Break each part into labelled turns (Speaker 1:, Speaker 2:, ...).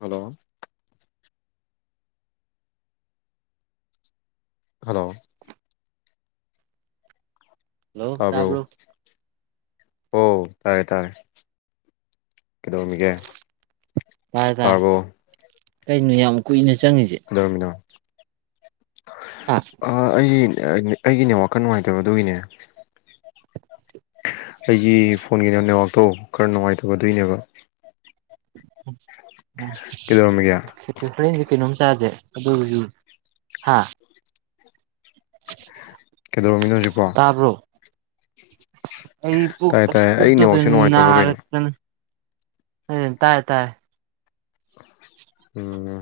Speaker 1: Hello. Hello.
Speaker 2: Hello ꯇꯥꯕ꯭ꯔꯣ꯫
Speaker 1: ꯍꫭ ꯇꯥꯔꯦ ꯇꯥꯔꯦ ꯀꯩꯗꯧꯔꯝꯏꯒꯦ꯫
Speaker 2: ꯇꯥꯏ ꯇꯥꯏ꯫ ꯀꯩꯅꯣ ꯌꯥꯝ ꯀꯨꯏꯅ ꯆꯪꯉꯤꯁꯦ
Speaker 1: ꯀꯩꯗꯧꯔꯝꯏꯅꫭ꯫
Speaker 2: ꯍꯥ
Speaker 1: ꯑ ꯑꯩ ꯑ ꯑꯩꯒꯤꯅꯦ ꯋꯥꯈꯟ ꯅꯨꯡꯉꯥꯏꯇꯕ ꯑꯗꯨꯒꯤꯅꯦ ꯑꯩꯒꯤ ꯐꯣꯟꯒꯤ ꯅ ꯅꯦꯋꯥꯛꯇꫭ ꯈꯔ ꯅꯨꯡꯉꯥꯏꯇꯕ ꯗꯨꯒꯤꯅꯦꯕ꯫ ꯀꯩꯗꯧꯔꯝꯃꯤꯒꯦ
Speaker 2: [unintelligible] [unintelligible] ꯀꯩꯅꯣꯝꯆꯥꯁꯦ ꯑꯗꯨꯒꯁꯨꯝ ꯍꯥ
Speaker 1: ꯀꯩꯗꯧꯔꯝꯃꯤꯅꯣ ꯍꯧꯖꯤꯛꯄꫭ꯫
Speaker 2: ꯇꯥꯕ꯭ꯔꯣ ꯑꯩ ꯄꯨꯛ
Speaker 1: ꯇꯥꯏꯌꯦ ꯑꯩ
Speaker 2: ꯄꯨꯛꯗꯨ ꯀꯩꯟ
Speaker 1: ꯅꯦꯠꯋꯥꯛꯁꯦ ꯅꯨꯡꯉꯥꯏꯇ꯭ꯔꯕ
Speaker 2: ꯅꯥꯔ
Speaker 1: ꯀꯩꯅꯣ
Speaker 2: ꯎꯝ ꯇꯥꯏ ꯇꯥꯏ
Speaker 1: ꯎꯝ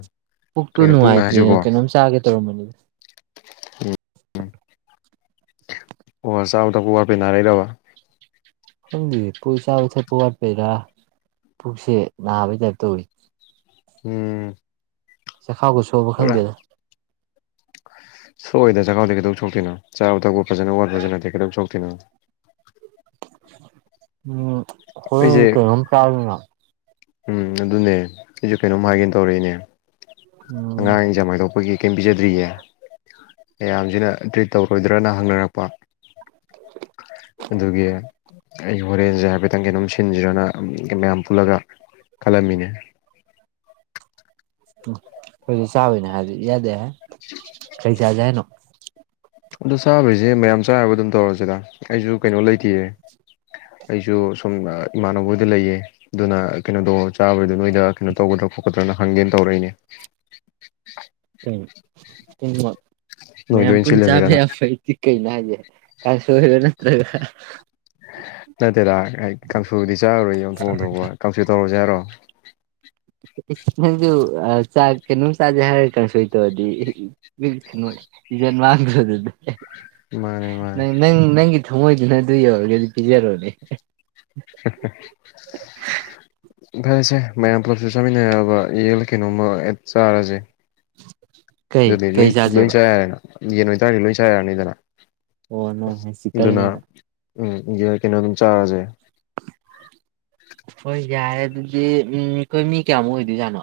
Speaker 2: ꯄꯨꯛꯇꯨ
Speaker 1: ꯀꯩꯅꯣ
Speaker 2: ꯅꯨꯡꯉꯥꯏꯇꯦꯅ ꯀꯩꯅꯣꯝ ꯆꯥꯒꯦ ꯇꯔꯝꯕꯅꯤ [unintelligible]
Speaker 1: ꯎꯝ ꯑꯣ ꯆꯥꯕ ꯊꯛꯄꯥ ꯋꯥꯠꯄꯩ ꯅꯥꯔꯛꯏꯔꯕ
Speaker 2: ꯈꯪꯗꯤꯌꯦ ꯀꯩ ꯆꯥꯕ ꯊꯛꯄ ꯋꯥꯠꯄꯩꯔ ꯄꯨꯛꯁꯦ ꯅꯥꯕꯩ ꯇꯥꯏꯞ ꯇꯧꯋꯤ
Speaker 1: ꯎꯝ
Speaker 2: ꯆꯈꯥꯎꯒ ꯁꯣꯛꯑꯕꯥ ꯈꯪꯗꯦꯗ
Speaker 1: ꯁꯣꯛ ꯑꯣꯏꯗ ꯆꯈꯥꯎꯗꯤ ꯀꯩꯗꯧ ꯁꯣꯛꯇꯣꯏꯅꯣ ꯆꯥꯕ ꯊꯛꯄ ꯐꯖꯅ ꯋꯥꯠꯄꯁꯨ ꯅꯠꯇꯦ ꯀꯩꯗꯧ ꯁꯣꯛ ꯀꯩꯅꯣ
Speaker 2: ꯎꯝ ꯍꯣꯔꯦꯟ
Speaker 1: ꯑꯩꯁꯦ
Speaker 2: ꯀꯩꯅꯣꯝ ꯆꯥꯖꯤꯅꯥ
Speaker 1: ꯎꯝ ꯑꯗꯨꯅꯦ ꯑꯩꯁꯨ ꯀꯩꯅꯣꯝ ꯍꯥꯏꯒꯦꯅ ꯇꯧꯔꯛꯏꯅꯦ
Speaker 2: ꯎꯝ
Speaker 1: ꯑꯉꯥꯡ ꯏꯖꯝ ꯍꯥꯏꯗꯣꯛꯄꯒꯤ ꯀꯩꯝ ꯄꯤꯖꯗ꯭ꯔꯤꯌꯦ ꯃꯌꯥꯝꯁꯤꯅ ꯇ꯭ꯔꯤꯠ ꯇꯧꯔꯣꯏꯗ꯭ꯔꯅ ꯍꯪꯅꯔꯛꯄ
Speaker 2: [inaudible]
Speaker 1: ꯑꯗꯨꯒꯤ ꯑꯩ ꯍꯣꯔꯦꯟꯖꯦ ꯍꯥꯏꯐꯦꯠꯇꯪ ꯀꯩꯅꯝ ꯁꯤꯟꯖꯤꯔꯅ ꯃꯌꯥꯝ ꯄꯨꯜꯂꯒ ꯈꯜꯂꯝꯃꯤꯅꯦ
Speaker 2: ꯈꯣꯏ ꯆꯕꯩꯅꯦ ꯍꯥꯏꯔꯗꯤ ꯏꯌꯥꯗꯥ ꯌꯥꯏ ꯀꯩ ꯆꯥꯖꯦ ꯍꯥꯏꯅꯣ
Speaker 1: ꯑꯗꯣ ꯆꯥꯕꯩꯖꯦ ꯃꯌꯥꯝ ꯆꯥ ꯌꯥꯕꯥ ꯑꯗꯨꯝ ꯇꯧꯔꯁꯦ ꯗ ꯑꯩꯁꯨ ꯀꯩꯅꯣ ꯂꯩꯇꯤꯌꯦ ꯑꯩꯁꯨ ꯁꯨꯝ ꯏꯃꯥꯟꯅꯕꯣꯏꯗ ꯂꯩꯌꯦ ꯑꯗꯨꯅ ꯀꯩꯅꯣꯗꯧ ꯆꯥꯕꯩꯗꯣ ꯅꯣꯏꯗ ꯀꯩꯅꯣ ꯇꯧꯒꯗ꯭ꯔꯥ ꯈꯣꯠꯀꯗ꯭ꯔꯅ ꯍꯪꯒꯦꯅ ꯇꯧꯔꯛꯏꯅꯦ
Speaker 2: ꯎꯝ
Speaker 1: ꯅꯣꯏꯗ
Speaker 2: ꯃꯌꯥꯝ
Speaker 1: ꯑꯣꯏꯅ
Speaker 2: ꯄꯨꯟꯆꯥꯕ
Speaker 1: ꯁꯤꯜꯂꯁꯤꯔꯅ
Speaker 2: ꯌꯥꯕ ꯍꯥꯏꯗꯤ ꯀꯩꯩꯅꯣ ꯍꯥꯏꯖꯦ ꯀꯥꯡꯁꯣꯏꯔꯣ ꯅꯠꯇ꯭ꯔꯒ
Speaker 1: ꯅꯠ ꯇꯦꯗꯥ ꯑꯏ ꯀꯥꯡꯁꯣꯏꯕꯨꯗꯤ ꯆꯥꯔꯣꯏꯌꯦ ꯑꯣꯟꯊꯣꯛ ꯑꯣꯟꯊꯣꯛꯄ ꯀꯥꯡꯁꯣꯏ ꯇꯧꯔꯁꯤ ꯍꯥꯏꯔꯣ [inaudible]
Speaker 2: ꯅꯪꯁꯨ ꯆꯥ ꯀꯩꯅꯣꯝ ꯆꯥꯥꯖꯦ ꯍꯥꯏꯔ ꯀꯥꯡꯁꯣꯏ ꯇꯧꯔꯗꯤ ꯏꯖꯠ ꯃꯥꯪꯗꯔꯣ ꯑꯗꯨꯗꯤ
Speaker 1: ꯃꯥꯅꯦ ꯃꯥꯅꯦ
Speaker 2: ꯅꯪ ꯅꯪ ꯅꯪꯒꯤ ꯊꯃꯣꯏꯗꯨꯅ ꯑꯗꯨ ꯌꯧꯔꯒꯗꯤ ꯄꯤꯖꯔꯣꯅꯦ
Speaker 1: ꯐꯔꯦꯁꯦ ꯃꯌꯥꯝ ꯄꯨꯂꯞꯁꯨ ꯆꯥꯃꯤꯟꯅ ꯌꯥꯕ ꯌꯦꯟꯂꯥ ꯀꯩꯅꯣꯝꯃ ꯍꯦꯛ ꯆꯥꯔꯁꯦ
Speaker 2: [inaudible] ꯀꯩ ꯀꯩ
Speaker 1: ꯂꯣꯏ
Speaker 2: ꯆꯥꯖꯦꯕ
Speaker 1: ꯆ ꯌꯥꯔꯦꯅ ꯌꯦꯟ ꯑꯣꯏꯇꯥꯔꯗꯤ ꯂꯣꯏ ꯆꯌꯔꯥꯅꯤꯗꯅ
Speaker 2: ꯑꯣ [unintelligible]
Speaker 1: ꯎꯝ ꯌꯥꯏ ꯀꯩꯅꯣ ꯑꯗꯨꯝ ꯆꯥꯔꯁꯦ
Speaker 2: ꯍꯣꯏ ꯌꯥꯏꯌꯦ ꯑꯗꯨꯗꯤ ꯑꯩꯈꯣꯏ ꯃꯤ ꯀꯌꯥꯃꯨꯛ ꯑꯣꯏꯗꯣꯏꯖꯥꯠꯅꯣ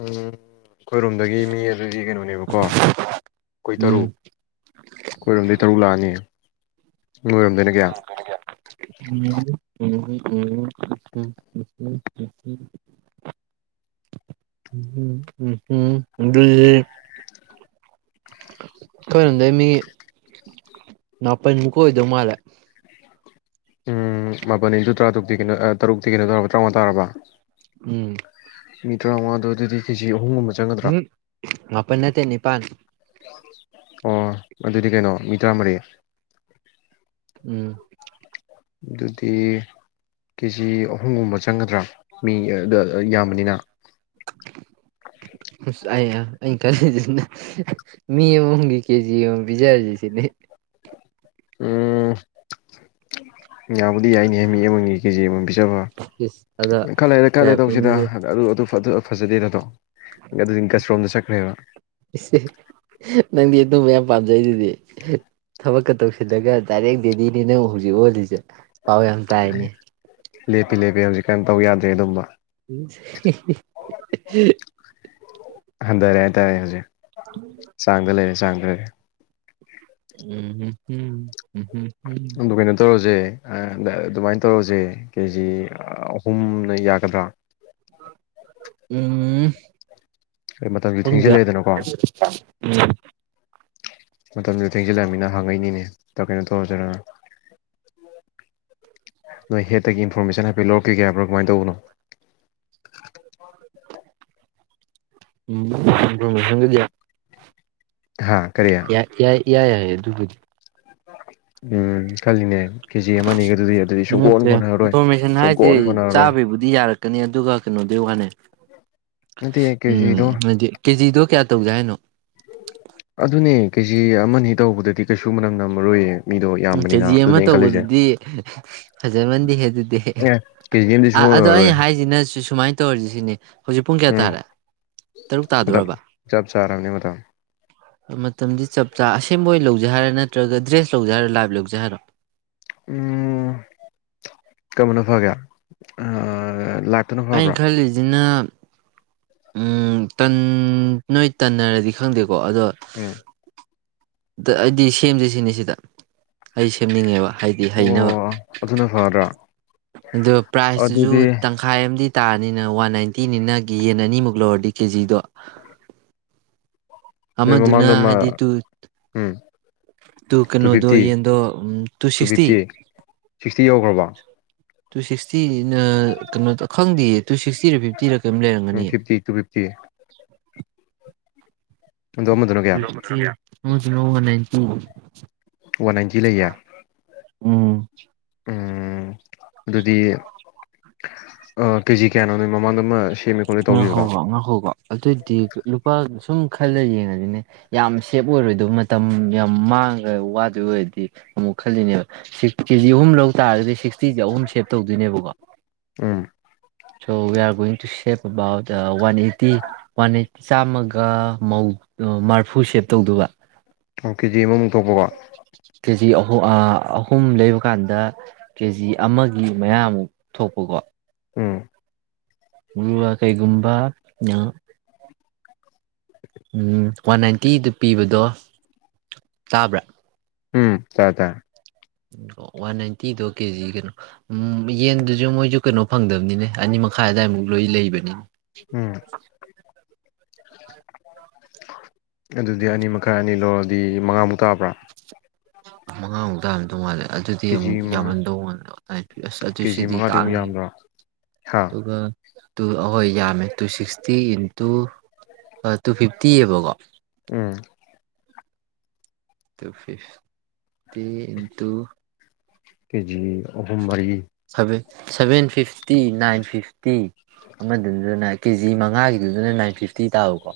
Speaker 1: ꯎꯝ ꯑꯈꯣꯏꯔꯣꯝꯗꯒꯤ ꯃꯤ ꯑꯗꯨꯗꯤ ꯀꯩꯅꯣꯅꯦꯕꯀꯣ ꯑꯈꯣꯏ ꯇꯔꯨꯛ
Speaker 2: ꯎꯝ
Speaker 1: ꯑꯈꯣꯏꯔꯣꯝꯗꯒꯤ ꯇꯔꯨꯛ ꯂꯥꯛꯑꯅꯤ ꯅꯣꯏꯔꯣꯝꯗꯩꯅ ꯀꯌꯥ
Speaker 2: [unintelligible] [unintelligible] ꯈꯣꯏꯔꯣꯝꯗꯩ ꯃꯤ ꯃꯥꯄꯜꯃꯨꯛ ꯑꯣꯏꯗꯧ ꯃꯥꯜꯂꯦ
Speaker 1: ꯎꯝ [unintelligible] ꯇꯔꯥ ꯇꯨꯛ [unintelligible] ꯀꯩꯅꯣ ꯇꯔꯨꯛꯇꯤ ꯀꯩꯅꯣ ꯇꯔꯥꯎꯉꯥ ꯇꯥꯔꯕ
Speaker 2: ꯎꯝ
Speaker 1: ꯃꯤ ꯇꯔꯥꯎꯉꯥ [unintelligible] [unintelligible]
Speaker 2: ꯎꯝ ꯃꯥꯄꯟ ꯅꯠꯇꯦ ꯅꯤꯄꯥꯟꯅꯤ
Speaker 1: ꯑꯣ ꯑꯗꯨꯗꯤ ꯀꯩꯅꯣ ꯃꯤ ꯇꯔꯥꯃꯔꯤ
Speaker 2: ꯎꯝ
Speaker 1: ꯑꯗꯨꯗꯤ ꯀꯦꯖꯤ ꯑꯍꯨꯝꯒꯨꯝꯕ ꯆꯪꯒꯗ꯭ꯔꯥ ꯃꯤ ꯌꯥꯝꯕꯅꯤꯅ
Speaker 2: ꯑꯁ ꯑꯩ ꯑꯩꯅ ꯈꯜꯂꯤꯁꯤꯅ [unintelligible]
Speaker 1: ꯎꯝ ꯌꯥꯕꯨꯗꯤ ꯌꯥꯏꯅꯦ ꯃꯤ ꯑꯃꯒꯤ ꯀꯦꯖꯤ ꯑꯃꯃꯝ ꯄꯤꯖꯕ
Speaker 2: ꯏꯁ ꯑꯗꯣ
Speaker 1: ꯈꯔ ꯂꯩꯔ ꯈꯔ ꯂꯩꯔ ꯇꯧꯁꯤꯗ
Speaker 2: ꯌꯥꯔꯛꯀꯅꯤꯍꯦ
Speaker 1: ꯑꯗꯨ ꯐꯖꯗꯦꯗ [unintelligible]
Speaker 2: ꯅꯪꯗꯤ ꯑꯗꯨ ꯃꯌꯥꯝ ꯄꯥꯝꯖꯩꯗꯨꯗꯤ ꯊꯕꯛꯀ ꯇꯧꯁꯤꯜꯂꯒ ꯗꯥꯏꯔꯦꯛ ꯗꯦꯗꯤꯅꯦ ꯅꯪ ꯍꯧꯖꯤꯛ ꯑꯣꯜꯂꯤꯁꯦ ꯄꯥꯎ ꯌꯥꯝ ꯇꯥꯏꯅꯦ
Speaker 1: ꯂꯦꯄꯤ ꯂꯦꯄꯤ ꯍꯧꯖꯤꯀꯥꯟ ꯇꯧ ꯌꯥꯗ꯭ꯔꯦ ꯑꯗꯨꯝꯕ
Speaker 2: [unintelligible]
Speaker 1: ꯍꯟꯗꯔꯦ ꯍꯥꯏꯇꯥꯔꯦ ꯍꯨꯖꯤꯛ ꯆꯥꯡꯗ ꯂꯩꯔꯦ ꯆꯥꯡꯗ ꯂꯩꯔꯦ
Speaker 2: ꯎꯝ ꯎꯝ ꯎꯝ
Speaker 1: ꯑꯗꯨ ꯀꯩꯅꯣ ꯇꯧꯔꯁꯦ ꯑꯗ ꯑꯗꯨꯃꯥꯏꯅ ꯇꯧꯔꯁꯦ ꯀꯦꯖꯤ ꯑꯍꯨꯝꯅ ꯌꯥꯒꯗ꯭ꯔꯥ
Speaker 2: ꯎꯝ
Speaker 1: ꯃꯇꯝꯁꯨ ꯊꯦꯡꯖꯤꯜꯂꯛꯑꯦꯗꯅꯀꯣ
Speaker 2: [unintelligible]
Speaker 1: ꯃꯇꯝꯖꯨ ꯊꯦꯡꯖꯤꯜꯂꯃꯤꯅ ꯍꯪꯉꯛꯏꯅꯤꯅꯦ ꯀꯩꯅꯣ ꯇꯧꯔꯁꯤꯔ ꯅꯣꯏ ꯍꯦꯠꯇꯒꯤ ꯏꯟꯐꯣꯔꯃꯦꯁꯟ ꯍꯥꯏꯐꯦꯠ ꯂꯧꯔꯛꯈꯤꯒꯦ ꯍꯥꯏꯕ꯭ꯔꯥ ꯀꯃꯥꯏꯅ ꯇꯧꯕꯅꯣ
Speaker 2: [unintelligible]
Speaker 1: ꯍꯥꯥ ꯀꯔꯤ
Speaker 2: ꯏꯌꯥ ꯌꯥꯏ ꯑꯗꯨꯕꯨꯗꯤ
Speaker 1: ꯎꯝ ꯈꯜꯂꯤꯅꯦ ꯀꯦꯖꯤ ꯑꯃꯅꯤꯒꯗꯨꯗꯤ ꯑꯗꯨꯗꯤ ꯁꯨꯡꯀꯣꯟ
Speaker 2: ꯅꯠꯇꯦ
Speaker 1: ꯀꯣꯟꯅꯔꯔꯣꯏ
Speaker 2: ꯏꯟꯐ‌ꯣꯔꯃꯦꯁꯟ ꯍꯥꯏꯁꯦ
Speaker 1: ꯁꯨꯡꯀꯣꯟ ꯀꯣꯟꯅꯔꯔꯣꯏ
Speaker 2: ꯆꯥꯕꯩꯕꯨꯗꯤ ꯌꯥꯔꯛꯀꯅꯤ ꯑꯗꯨꯒ ꯀꯩꯅꯣꯗꯨꯢ ꯋꯥꯅꯤ
Speaker 1: ꯅꯠꯇꯦ
Speaker 2: ꯎꯝ
Speaker 1: ꯀꯦꯖꯤꯗꯣ
Speaker 2: ꯍꯥꯏꯗꯤ ꯀꯦꯖꯤꯗꯣ ꯀꯌꯥ ꯇꯧꯁꯦ ꯍꯥꯏꯅꯣ
Speaker 1: ꯑꯗꯨꯅꯦ ꯀꯦꯖꯤ ꯑꯃꯅꯤ ꯇꯧꯕꯗꯗꯤ ꯀꯩꯁꯨ ꯃꯅꯝ ꯅꯝꯃꯔꯣꯏꯌꯦ ꯃꯤꯗꯣ
Speaker 2: ꯎꯝ
Speaker 1: ꯌꯥꯝꯕꯅꯤꯅ
Speaker 2: ꯀꯦꯖꯤ ꯑꯃ
Speaker 1: ꯑꯗꯨꯅꯦ ꯑꯩꯅ ꯈꯜꯂꯤꯁꯦ
Speaker 2: ꯇꯧꯕꯗꯨꯗꯤ ꯐꯖꯃꯟꯗꯦ ꯑꯗꯨꯗꯤ
Speaker 1: ꯑꯦ ꯀꯦꯖꯤ ꯑꯃꯗꯤ ꯁꯨꯡꯑꯣꯏ
Speaker 2: ꯑꯗꯣ
Speaker 1: ꯑꯣꯏꯔꯔꯣꯏ
Speaker 2: ꯑꯩꯅ ꯍꯥꯏꯁꯤꯅ ꯁꯨ ꯁꯨꯃꯥꯏꯅ ꯇꯧꯔꯤꯁꯤ ꯁꯤꯅꯤ ꯍꯧꯖꯤꯛ ꯄꯨꯡ ꯀꯌꯥ
Speaker 1: ꯎꯝ
Speaker 2: ꯇꯥꯔꯦ ꯇꯔꯨꯛ
Speaker 1: ꯃꯇꯝ
Speaker 2: ꯇꯥꯗ‌ꯣꯔꯕ
Speaker 1: ꯆꯞ ꯆꯥꯔꯕꯅꯤ ꯃꯇꯝ
Speaker 2: ꯃꯇꯝꯗꯤ ꯆꯞ ꯆꯥ ꯑꯁꯦꯡꯕ ꯑꯣꯏꯅ ꯂꯧꯖꯩ ꯍꯥꯏꯔꯦ ꯅꯠꯇ꯭ꯔꯒ ꯗ꯭ꯔꯦꯁ ꯂꯧꯖꯩ ꯍꯥꯏꯔ ꯂꯥꯏꯚ ꯂꯧꯖꯦ ꯍꯥꯏꯔꯣ
Speaker 1: ꯎ ꯀꯝꯕꯅ ꯐꯒꯦ ꯂꯥꯏꯞꯇꯨꯅ ꯐꯕ꯭ꯔꯥ
Speaker 2: ꯑꯩꯅ ꯈꯜꯂꯤꯁꯤꯅ ꯎꯝ ꯇꯟ ꯅꯣꯏ ꯇꯟꯅꯔꯗꯤ ꯈꯪꯗꯦ ꯀꯣ ꯑꯗꯣ
Speaker 1: ꯎꯝ
Speaker 2: ꯑ ꯑꯩꯗꯤ ꯁꯦꯝꯗꯦ ꯁꯤꯅꯤ ꯁꯤꯗ ꯑꯩ ꯁꯦꯝꯅꯤꯡꯉꯦꯕ ꯍꯥꯏꯗꯤ ꯍꯩꯅꯕ
Speaker 1: ꯑꯣ ꯑꯗꯨꯅ ꯐꯗ꯭ꯔꯥ
Speaker 2: ꯑꯗ ꯄ꯭ꯔꯥꯏꯖꯇꯨꯁꯨ
Speaker 1: ꯑꯗꯨꯗꯤ
Speaker 2: ꯇꯪꯈꯥꯏ ꯑ ꯇꯥꯔꯅꯤꯅ ꯋꯥꯟ ꯅꯥꯏꯟꯇꯤꯅꯤꯅꯒꯤ ꯌꯦꯟ ꯑꯅꯤꯃꯨꯛ ꯂꯧꯔꯗꯤ ꯀꯦꯖꯤꯗꯣ
Speaker 1: ꯅꯣꯏ
Speaker 2: ꯑꯃꯗꯨꯅ
Speaker 1: ꯃꯃꯥꯡꯗ ꯑꯃ
Speaker 2: ꯇꯨ
Speaker 1: ꯎꯝ
Speaker 2: ꯇꯨ ꯀꯩꯅꯣꯗꯣ ꯌꯦꯟꯗꯣ ꯇꯨ ꯁꯤꯁꯇꯤ
Speaker 1: ꯁꯤꯛꯁꯇꯤ ꯌꯧꯈ꯭ꯔꯕꯣ
Speaker 2: ꯇꯨ ꯁꯤꯁꯇꯤ ꯤ ꯀꯩꯅꯣꯗꯈꯪꯗꯦ ꯇꯨ ꯁꯤꯛꯁꯇꯤꯗ ꯐꯤꯐꯇꯤꯗ ꯀꯔꯤꯝ
Speaker 1: ꯎꯝ
Speaker 2: ꯂꯩꯔꯝꯒꯅꯤ
Speaker 1: ꯐꯤꯐꯇꯤ ꯇꯨ ꯐꯤꯐꯇꯤ ꯑꯗꯣ ꯑꯃꯗꯨꯅ ꯀꯌꯥ
Speaker 2: ꯍꯂ ꯍ [unintelligible] ꯎꯝ
Speaker 1: ꯋꯥꯟ ꯅꯥꯅꯇꯤ ꯂꯩꯌꯪ
Speaker 2: ꯎꯝ
Speaker 1: ꯑꯗꯨꯗꯤ ꯑ ꯀꯦꯖꯤ ꯀꯌꯥꯅꯣ ꯅꯣꯏ ꯃꯃꯥꯡꯗ ꯑꯃ ꯁꯦꯝꯃꯦ ꯈꯣꯠꯂꯦ
Speaker 2: ꯉꯥꯛ
Speaker 1: ꯇꯧꯈꯤꯕꯗꯣ
Speaker 2: ꯍꯧꯕ ꯉꯥꯛꯍꯧꯕ ꯑꯗꯨꯑꯣꯏꯗꯤ ꯂꯨꯄꯥ ꯁꯨꯝ ꯈꯜꯂ ꯌꯦꯡꯉꯁꯤꯅꯦ ꯌꯥꯝ ꯁꯦꯞ ꯑꯣꯏꯔꯣꯏꯗꯕ ꯃꯇꯝ ꯌꯥꯝ ꯃꯥꯡꯒ ꯋꯥꯗꯣꯏ ꯑꯣꯏꯔꯗꯤ ꯑꯃꯨꯛ ꯈꯜꯂꯤꯅꯦꯕ ꯁꯤꯛꯁ ꯀꯦꯖꯤ ꯑꯍꯨꯝ ꯂꯧꯧꯕ ꯇꯥꯔꯒꯗꯤ ꯁꯤꯛꯁꯇꯤꯁꯦ ꯑꯍꯨꯝ ꯁꯦꯞ ꯇꯧꯗꯣꯏꯅꯦꯕꯀꯣ
Speaker 1: um
Speaker 2: A are going to shape about one eight [unintelligible] T ꯄꯅ ꯆꯥꯝꯃꯒ ꯃꯧ ꯃꯥꯐꯨ ꯁꯦꯞ ꯇꯧꯗꯕ
Speaker 1: ꯑꯣ ꯀꯦꯒꯤ ꯑꯃꯃꯨꯛ ꯑꯇꯣꯄ ꯋꯥ
Speaker 2: ꯀꯦꯖꯤ ꯑꯍꯨꯝ ꯑꯥ ꯑꯍꯨꯝ ꯂꯩꯕ ꯀꯥꯟꯗ ꯀꯦꯖꯤ ꯑꯃꯒꯤ ꯃꯌꯥꯃꯨꯛ ꯊꯣꯛꯄꯀꯣ
Speaker 1: ꯎꯝ
Speaker 2: ꯑꯗꯨꯒ ꯀꯩꯒꯨꯝꯕ ꯑꯥ ꯎꯝ ꯋꯥꯟ ꯅꯥꯏꯟꯇꯤꯗ ꯄꯤꯕꯗꯣ ꯇꯥꯕ꯭ꯔꯥ
Speaker 1: ꯇꯥꯏ ꯇꯥꯏ
Speaker 2: ꯎ ꯋꯥꯟ ꯅꯥꯏꯟꯇꯤꯗꯣ ꯀꯦꯖꯤ ꯀꯩꯅꯣ ꯎꯝ ꯌꯦꯟꯗꯨꯁꯨ ꯃꯣꯏꯁꯨ ꯀꯩꯅꯣ ꯐꯪꯗꯕꯅꯤꯅꯦ ꯑꯅꯤ ꯃꯈꯥꯏ ꯑꯋꯥꯏꯃꯨꯛ ꯂꯣꯏ ꯂꯩꯕꯅꯤꯅꯦ
Speaker 1: ꯎꯝ ꯑꯗꯨꯗꯤ ꯑꯅꯤ ꯃꯈꯥꯏ ꯑꯅꯤ ꯂꯧꯔꯗꯤ ꯃꯉꯥꯃꯨꯛ ꯇꯥꯕ꯭ꯔꯥ
Speaker 2: ꯃꯉꯥꯃꯨꯛꯇꯔꯝꯗꯧ ꯃꯥꯜꯂꯦ ꯑꯗꯨꯗꯤ ꯑꯃꯨꯛ
Speaker 1: ꯀꯦꯖꯤ ꯃꯉꯥ
Speaker 2: ꯌꯥꯝꯃꯟꯗꯧ ꯃꯥꯟꯕ ꯑꯥꯏ ꯄꯤ ꯑꯁ ꯑꯗꯨ
Speaker 1: ꯀꯦꯖꯤ
Speaker 2: ꯁꯤꯗꯤ
Speaker 1: ꯃꯉꯥꯗꯤ ꯑꯃꯨꯛ
Speaker 2: ꯇꯥꯡꯉꯤꯍꯦ
Speaker 1: ꯌꯥꯝꯗ꯭ꯔꯣ ꯍꯥ
Speaker 2: ꯑꯗꯨꯒ ꯇꯨ ꯑꯍꯣꯏ ꯌꯥꯝꯃꯦ ꯇꯨ ꯁꯤꯛꯁꯇꯤ ꯏꯟꯇꯨ ꯇꯨ ꯐꯤꯐꯇꯤꯑꯕꯀꯣ
Speaker 1: ꯎꯝ
Speaker 2: ꯎ ꯇꯨ ꯐꯤꯐꯇꯤ ꯏꯟ ꯇꯨ
Speaker 1: ꯀꯦꯖꯤꯒ ꯑꯍꯨꯝ ꯃꯔꯤ
Speaker 2: seven seven fifty nine fifty ꯑꯃꯗꯨꯗꯅ ꯀꯦꯖꯤ ꯃꯉꯥꯒꯤꯗꯨꯗꯅ ꯅꯥꯏꯟ ꯐꯤꯐꯇꯤ ꯇꯥꯕꯀꯣ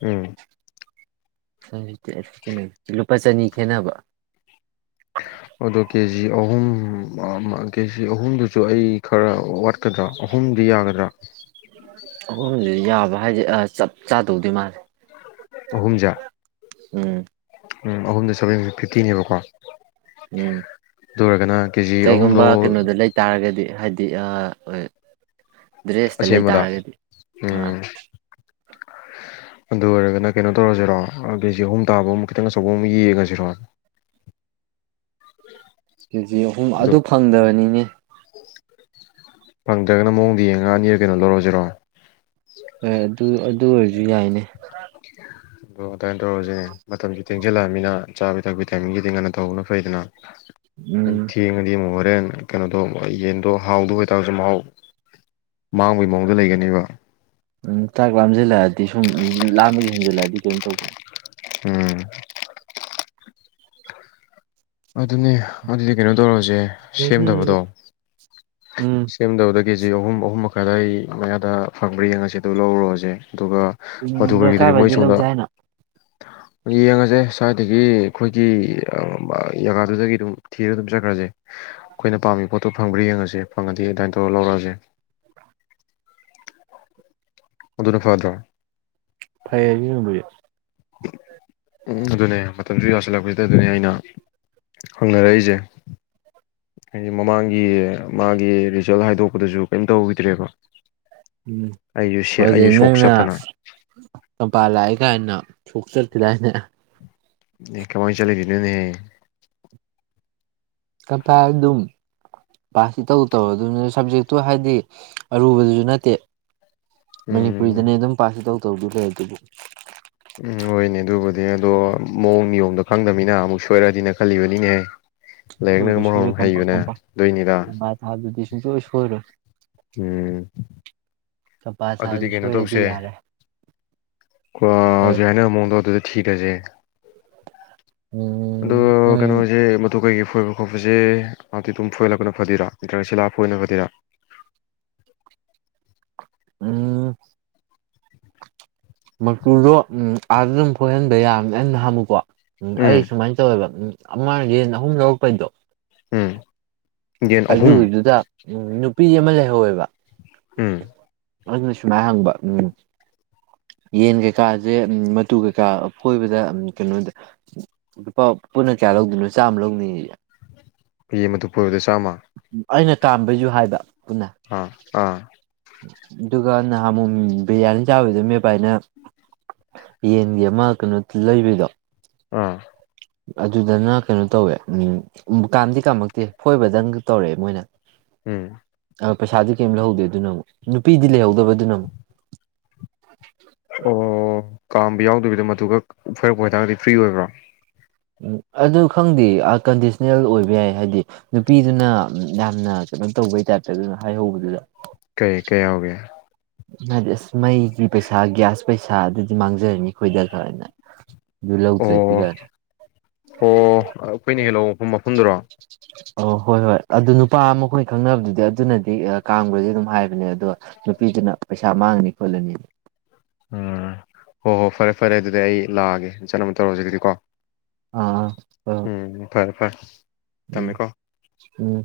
Speaker 1: ꯎꯝ
Speaker 2: ꯁꯕꯦꯟꯇꯤ ꯑꯥꯏꯇꯤ ꯅꯁꯦꯟꯇꯤ ꯂꯨꯄꯥ ꯆꯅꯤ ꯈꯦꯠꯅꯕ
Speaker 1: ꯑꯗꯣ ꯀꯦꯖꯤ ꯑꯍꯨꯝ ꯑꯥ ꯃꯥ ꯀꯦꯖꯤ ꯑꯍꯨꯝꯗꯨꯁꯨ ꯑꯩ ꯈꯔ ꯋꯥꯠ ꯅꯠꯇꯔꯥꯒ ꯑꯍꯨꯝꯗꯤ ꯌꯥꯒꯗ꯭ꯔꯥ
Speaker 2: ꯑꯍꯨꯝꯗꯤ ꯌꯥꯕ ꯍꯥꯏꯁꯦ ꯆꯞ ꯆꯥꯗꯧꯗꯤ ꯃꯥꯜꯂꯦ
Speaker 1: ꯑꯍꯨꯝꯖꯦ
Speaker 2: ꯎꯝ
Speaker 1: ꯎ ꯑꯍꯨꯝꯗ ꯁꯕꯦꯟ ꯐꯤꯐꯇꯤꯅꯦꯕꯀꯣ
Speaker 2: ꯎꯝ
Speaker 1: ꯑꯗꯨ ꯑꯣꯏꯔꯒꯅ ꯀꯦꯖꯤ
Speaker 2: ꯀꯩꯒꯨꯝꯕ
Speaker 1: ꯑꯍꯨꯝꯗꯣ
Speaker 2: ꯀꯩꯅꯣꯗ ꯂꯩꯇꯥꯔꯒꯗꯤ ꯍꯥꯏꯗꯤ ꯑ ꯑꯣꯏ ꯗ꯭ꯔꯦꯁꯇ
Speaker 1: ꯑꯁꯦꯝꯕꯗ
Speaker 2: ꯂꯩꯇꯥꯥꯔꯒꯗꯤ ꯑꯥ
Speaker 1: ꯎꯝ ꯑꯗꯨ ꯑꯣꯏꯔꯒꯅ ꯀꯩꯅꯣ ꯇꯧꯔꯖꯤꯔꯣ ꯑꯥ ꯀꯦꯖꯤ ꯑꯍꯨꯝ ꯇꯥꯕ ꯑꯃ ꯈꯤꯇꯪ ꯑꯆꯧꯕ ꯑꯃ ꯌꯦꯡꯉꯖꯤꯔꯣ
Speaker 2: ꯀꯦꯖꯤ ꯑꯍꯨꯝ ꯑꯗꯨ ꯐꯪꯗꯕꯅꯤꯅꯦ
Speaker 1: ꯐꯪꯗ꯭ꯔꯒꯅ ꯃꯑꯣꯡꯗ ꯌꯦꯡꯉ ꯑꯅꯤꯔ ꯀꯩꯅꯣ ꯂꯧꯔꯖꯤꯔꯣ
Speaker 2: ꯋꯥꯌꯔꯗꯨ ꯑꯗꯨ ꯑꯣꯏꯔꯖꯨ ꯌꯥꯏꯅꯦ ꯑ
Speaker 1: ꯑꯣ ꯑꯗꯥꯏ ꯇꯧꯔꯖꯤꯅꯦ ꯃꯇꯝꯖꯨ ꯊꯦꯡꯖꯤꯜꯂꯛꯑꯃꯤꯅ ꯆꯥꯕꯤ ꯊꯛꯄꯤ ꯇꯥꯏꯃꯤꯡꯖꯤꯗꯤ ꯉꯟꯅ ꯇꯧꯍꯧꯕꯅ ꯐꯩꯗꯅ
Speaker 2: ꯎꯝ
Speaker 1: ꯊꯦꯡꯉꯗꯤ ꯑꯃꯨꯛ ꯍꯣꯔꯦꯟ ꯀꯩꯅꯣꯗꯣ ꯌꯦꯟꯗꯣ ꯍꯥꯎꯗ ꯑꯣꯏꯇꯥꯔꯁꯨ ꯃꯍꯥꯎ ꯃꯥꯡꯕꯒꯤ ꯃꯑꯣꯡꯗ ꯂꯩꯒꯅꯦꯕ
Speaker 2: ꯎꯝ ꯆꯥꯛ ꯂꯥꯝꯁꯤꯜꯂꯛꯑꯗꯤ ꯁꯨꯝ ꯂꯥꯝꯕꯒꯤ ꯍꯦꯟꯖꯜꯂꯛꯑꯗꯤ ꯀꯩꯅꯣ ꯇꯧꯕꯅꯤ
Speaker 1: ꯎꯝ ꯑꯗꯨꯅꯦ ꯑꯗꯨꯗꯤ ꯀꯩꯅꯣ ꯇꯧꯔꯁꯦ
Speaker 2: ꯑꯗꯒꯤ
Speaker 1: ꯁꯦꯝꯗꯕꯗꯣ
Speaker 2: ꯎꯝ
Speaker 1: ꯁꯦꯝꯗꯕꯗ ꯀꯦꯖꯤ ꯑꯍꯨꯝ ꯑꯍꯨꯝ ꯃꯈꯥꯏ ꯑꯗꯥꯏ ꯃꯌꯥꯗ ꯐꯪꯕ꯭ꯔꯥ ꯌꯦꯡꯉꯁꯤ ꯑꯗꯨ ꯂꯧꯔꯨꯔꯥꯁꯦ ꯑꯗꯨꯒ ꯃꯗꯨ
Speaker 2: ꯗꯔꯀꯥꯔ
Speaker 1: [unintelligible] ꯃꯣꯏ
Speaker 2: ꯑꯣꯏꯗꯤ
Speaker 1: ꯁꯣꯝꯗ
Speaker 2: ꯂꯧꯖꯦ ꯍꯥꯏꯅ
Speaker 1: ꯌꯦꯡꯉꯁꯦ ꯁ꯭ꯋꯥꯏꯗꯒꯤ ꯑꯈꯣꯏꯒꯤ ꯖꯒꯥꯗꯨꯗꯒꯤ ꯑꯗꯨꯝ ꯊꯤꯔꯒ ꯑꯗꯨꯝ ꯆꯠꯈ꯭ꯔꯁꯦ ꯑꯩꯈꯣꯏꯅ ꯄꯥꯝꯃꯤ ꯄꯣꯠꯇꯣ ꯐꯪꯕ꯭ꯔꯥ ꯌꯦꯡꯉꯁꯦ ꯐꯪꯉꯗꯤ ꯑꯗꯨꯃꯥꯏꯅ ꯇꯧꯔ ꯂꯧꯔꯛꯑꯁꯦ ꯑꯗꯨꯅ ꯐꯗꯔꯣ
Speaker 2: [unintelligible]
Speaker 1: [unintelligible] ꯎꯝ ꯑꯗꯨꯅꯦ ꯃꯇꯝꯁꯨꯨ ꯌꯥꯁꯤꯜꯂꯛꯄꯁꯤꯗ ꯑꯗꯨꯅꯤ ꯑꯩꯅ ꯍꯪꯅꯔꯛꯏꯁꯦ ꯍꯥꯏꯗꯤ ꯃꯃꯥꯡꯒꯤ ꯃꯥꯒꯤ ꯔꯤꯖꯜꯠ ꯍꯥꯏꯗꯣꯛꯄꯗꯁꯨ ꯀꯔꯤꯝ ꯇꯧꯈꯤꯗ꯭ꯔꯦꯕꯣ
Speaker 2: ꯎꯝ ꯑꯗꯨꯗꯩ ꯅꯪꯅ
Speaker 1: ꯆꯠꯇꯅ
Speaker 2: ꯀꯝꯄꯥ ꯂꯥꯛꯏ ꯀꯥꯏꯅ ꯁꯣꯛ ꯆꯠꯈꯤꯗꯥꯏꯅꯦ
Speaker 1: ꯀꯃꯥꯏ ꯆꯠꯂꯣꯏꯗꯣꯏꯅꯣꯅꯦ
Speaker 2: ꯀꯝꯄꯥ ꯑꯗꯨꯝ ꯄꯥꯁꯇꯤ ꯏꯇꯧ ꯇꯧ ꯔꯗꯨꯕꯨ ꯁꯕꯖꯦꯛꯇꯣ ꯍꯥꯏꯕꯗꯤ ꯑꯔꯨꯕꯗꯁꯨ ꯅꯠꯇꯦ
Speaker 1: ꯎꯝ
Speaker 2: ꯃꯅꯤꯄꯨꯔꯤꯗꯅꯦ ꯑꯗꯨꯝ ꯄꯥꯁ ꯏꯇꯧ ꯇꯧꯗꯣ ꯂꯩꯔꯗꯨꯕꯨ
Speaker 1: ꯎꯝ ꯍꯣꯏꯅꯦ ꯑꯗꯨꯕꯨꯗꯤ ꯑꯗꯣ ꯃꯑꯣꯡ ꯅꯤꯌꯣꯝꯗ ꯈꯪꯗꯃꯤꯅ ꯑꯃꯨꯛ ꯁꯣꯏꯔꯛꯑꯗꯤꯅ ꯈꯜꯂꯤꯕꯅꯤꯅꯦꯍ ꯂꯥꯏꯔꯤꯛꯅꯒ
Speaker 2: ꯁꯣꯏꯗ ꯁꯣꯏꯔꯦ
Speaker 1: ꯃꯔꯣꯟꯃꯥ
Speaker 2: ꯀꯝꯄꯥ
Speaker 1: ꯍꯩꯕꯅꯦ
Speaker 2: ꯀꯝꯄꯥ
Speaker 1: ꯑꯗꯨꯏꯅꯤꯗ
Speaker 2: ꯀꯝꯄꯥ ꯊꯥꯕꯗꯨꯗꯤ ꯁꯨꯡꯁꯣꯏ ꯁꯣꯏꯔꯣꯏ꯫
Speaker 1: ꯎꯝ
Speaker 2: ꯀꯝꯄꯥ ꯊꯥꯕꯗꯨ
Speaker 1: ꯑꯗꯨꯗꯤ ꯀꯩꯅꯣ
Speaker 2: ꯁꯣꯏꯔꯗꯤ
Speaker 1: ꯇꯧꯁꯦ
Speaker 2: ꯌꯥꯔꯦ
Speaker 1: [unintelligible]
Speaker 2: ꯀꯩ
Speaker 1: ꯍꯧꯖꯤꯛ ꯍꯥꯏꯅꯔꯝꯕ ꯃꯑꯣꯡ ꯗꯣ [unintelligible] ꯑꯗꯨ
Speaker 2: ꯎꯝ ꯎꯝ
Speaker 1: ꯀꯩꯅꯣꯖꯦ ꯃꯇꯨ ꯀꯩ ꯐꯣꯏꯕ ꯈꯣꯠꯄꯁꯦ [unintelligible] ꯑꯗꯨꯨꯝ ꯐꯣꯏꯍꯜꯂꯛꯄꯅ ꯐꯗꯣꯏꯔꯥ ꯅꯠꯇ꯭ꯔꯒ ꯁꯤꯂꯥꯛ ꯑꯒ ꯐꯣꯏꯕꯅ ꯐꯗꯣꯏꯔ
Speaker 2: ꯎꯝ ꯃꯇꯨꯗꯣ ꯎꯝ ꯑꯥꯗ ꯑꯗꯨꯝ ꯐꯣꯏꯍꯟꯕ ꯌꯥꯕꯅꯤ [unintelligible] ꯎꯝ ꯑꯩ ꯁꯨꯃꯥꯏꯅ ꯇꯧꯋꯦꯕ ꯎꯝ ꯑꯃ ꯌꯦꯟ ꯑꯍꯨꯝ ꯂꯧꯔꯛꯄꯩꯗꯣ
Speaker 1: ꯎꯝ ꯌꯦꯟ ꯑꯍꯨꯝ
Speaker 2: ꯑꯗꯨꯒꯤꯗꯨꯗ ꯅꯨꯄꯤ ꯑꯃ ꯂꯩꯍꯧꯋꯦꯕ
Speaker 1: ꯎꯝ
Speaker 2: ꯑꯗꯨꯅ ꯁꯨꯃꯥꯏ ꯍꯪꯕ ꯎꯝ ꯌꯦꯟ ꯀꯩꯀꯥꯁꯦ ꯃꯇꯨ ꯀꯩꯀꯥ ꯐꯣꯏꯕꯗ ꯀꯩꯅꯣꯗ ꯂꯨꯄꯥ ꯄꯨꯟꯅ ꯀꯌꯥ ꯂꯧꯗꯣꯏꯅꯣ ꯆꯥꯝꯃ ꯂꯧꯅꯤꯌꯦ
Speaker 1: [unintelligible] ꯃꯇꯨ ꯐꯣꯏꯕꯗ ꯆꯥꯝꯃ
Speaker 2: ꯑꯩꯅ ꯇꯥꯥꯟꯕꯩꯖꯨ ꯍꯥꯏꯕ ꯄꯨꯟꯅ
Speaker 1: ꯑꯥ ꯑꯥ
Speaker 2: ꯑꯗꯨꯒ ꯅꯍꯥꯃꯣꯝ ꯕꯤꯔꯌꯥꯅꯤ ꯆꯥꯕꯤꯗꯣ ꯅꯣꯏ ꯏꯕꯥꯥꯏꯅ ꯌꯦꯟꯒꯤ ꯑꯃ ꯀꯩꯅꯣ ꯂꯩꯕꯤꯗꯣ
Speaker 1: ꯑꯥ
Speaker 2: ꯑꯗꯨꯗꯅ ꯀꯩꯅꯣ ꯇꯧꯋꯦ ꯎꯝ ꯀꯥꯝꯗꯤ ꯀꯥꯝꯃꯛꯇꯦ ꯐꯣꯏꯕꯗꯪ ꯇꯧꯔꯛꯑꯦ ꯃꯣꯏꯅ
Speaker 1: ꯎꯝ
Speaker 2: ꯑ ꯄꯩꯁꯥꯗꯤ ꯀꯩꯝ ꯂꯧꯍꯧꯗꯦ ꯑꯗꯨꯅ ꯑꯃꯨꯛ ꯅꯨꯄꯤꯗꯤ ꯂꯩꯍꯧꯗꯕꯗꯨꯅ ꯑꯃꯨꯛ
Speaker 1: ꯑꯣ ꯀꯥꯝꯕ ꯌꯥꯎꯗꯕꯤꯗ ꯃꯇꯈꯛ ꯐꯣꯏꯔꯛꯄ ꯑꯣꯏꯇꯥꯔꯒꯗꯤ ꯐ꯭ꯔꯤ ꯑꯣꯏꯕ꯭ꯔꯥ
Speaker 2: ꯎꯝ ꯑꯗꯨ ꯈꯪꯗꯦ ꯑꯀꯟꯗꯤꯁꯅꯦꯜ ꯑꯣꯏꯕ ꯌꯥꯏ ꯍꯥꯏꯗꯤ ꯅꯨꯄꯤꯗꯨꯅ ꯌꯥꯝꯅ ꯀꯩꯅꯣ ꯇꯧꯕꯩ ꯇꯥꯏꯞꯇ ꯑꯗꯨꯅ ꯍꯥꯏꯍꯧꯕꯗꯨꯗ
Speaker 1: ꯀꯩ ꯀꯩ ꯌꯥꯎꯒꯦ
Speaker 2: ꯍꯥꯏꯗꯤ ꯑꯁ ꯃꯩꯒꯤ ꯄꯩꯁꯥ ꯒ꯭ꯌꯥꯁ ꯄꯩꯁꯥ ꯑꯗꯨꯗꯤ ꯃꯥꯡꯖꯔꯅꯤ ꯑꯩꯈꯣꯏꯗ ꯈꯔꯅ ꯑꯗꯨ
Speaker 1: ꯑꯣ
Speaker 2: ꯂꯧꯗ꯭ꯔꯗꯤ ꯀꯥꯏ
Speaker 1: ꯑꯣ ꯑꯩꯈꯣꯏꯅ ꯍꯦꯛ ꯂꯧ ꯃꯐꯝꯗꯨꯔꯣ
Speaker 2: ꯑꯣ ꯍꯣꯏ ꯍꯣꯏ ꯑꯗꯨ ꯅꯨꯄꯥ ꯑꯈꯣꯏ ꯈꯪꯅꯕꯗꯨꯗ ꯑꯗꯨꯅꯗꯤ ꯀꯥꯝꯒꯔꯗꯤ ꯑꯗꯨꯝ ꯍꯥꯏꯕꯅꯦ ꯑꯗꯣ ꯅꯨꯄꯤꯗꯨꯅ ꯄꯩꯁꯥ ꯃꯥꯡꯉꯅꯤ ꯈꯣꯠꯂꯅꯤ
Speaker 1: ꯎꯝ ꯍꯣ ꯍꯣꯏ ꯐꯔꯦ ꯐꯔꯦ ꯑꯗꯨꯗꯤ ꯑꯩ ꯂꯥꯛꯑꯒꯦ ꯆꯠꯅꯕ ꯇꯧꯔꯁꯤ ꯗꯨꯗꯤ ꯀꯣ
Speaker 2: ꯑꯥ ꯑꯥ ꯍꯣꯏ ꯍꯣꯏ
Speaker 1: ꯎꯝ ꯐꯔꯦ ꯐꯔꯦ
Speaker 2: ꯎꯝ
Speaker 1: ꯊꯝꯃꯦ ꯀꯣ
Speaker 2: ꯎꯝ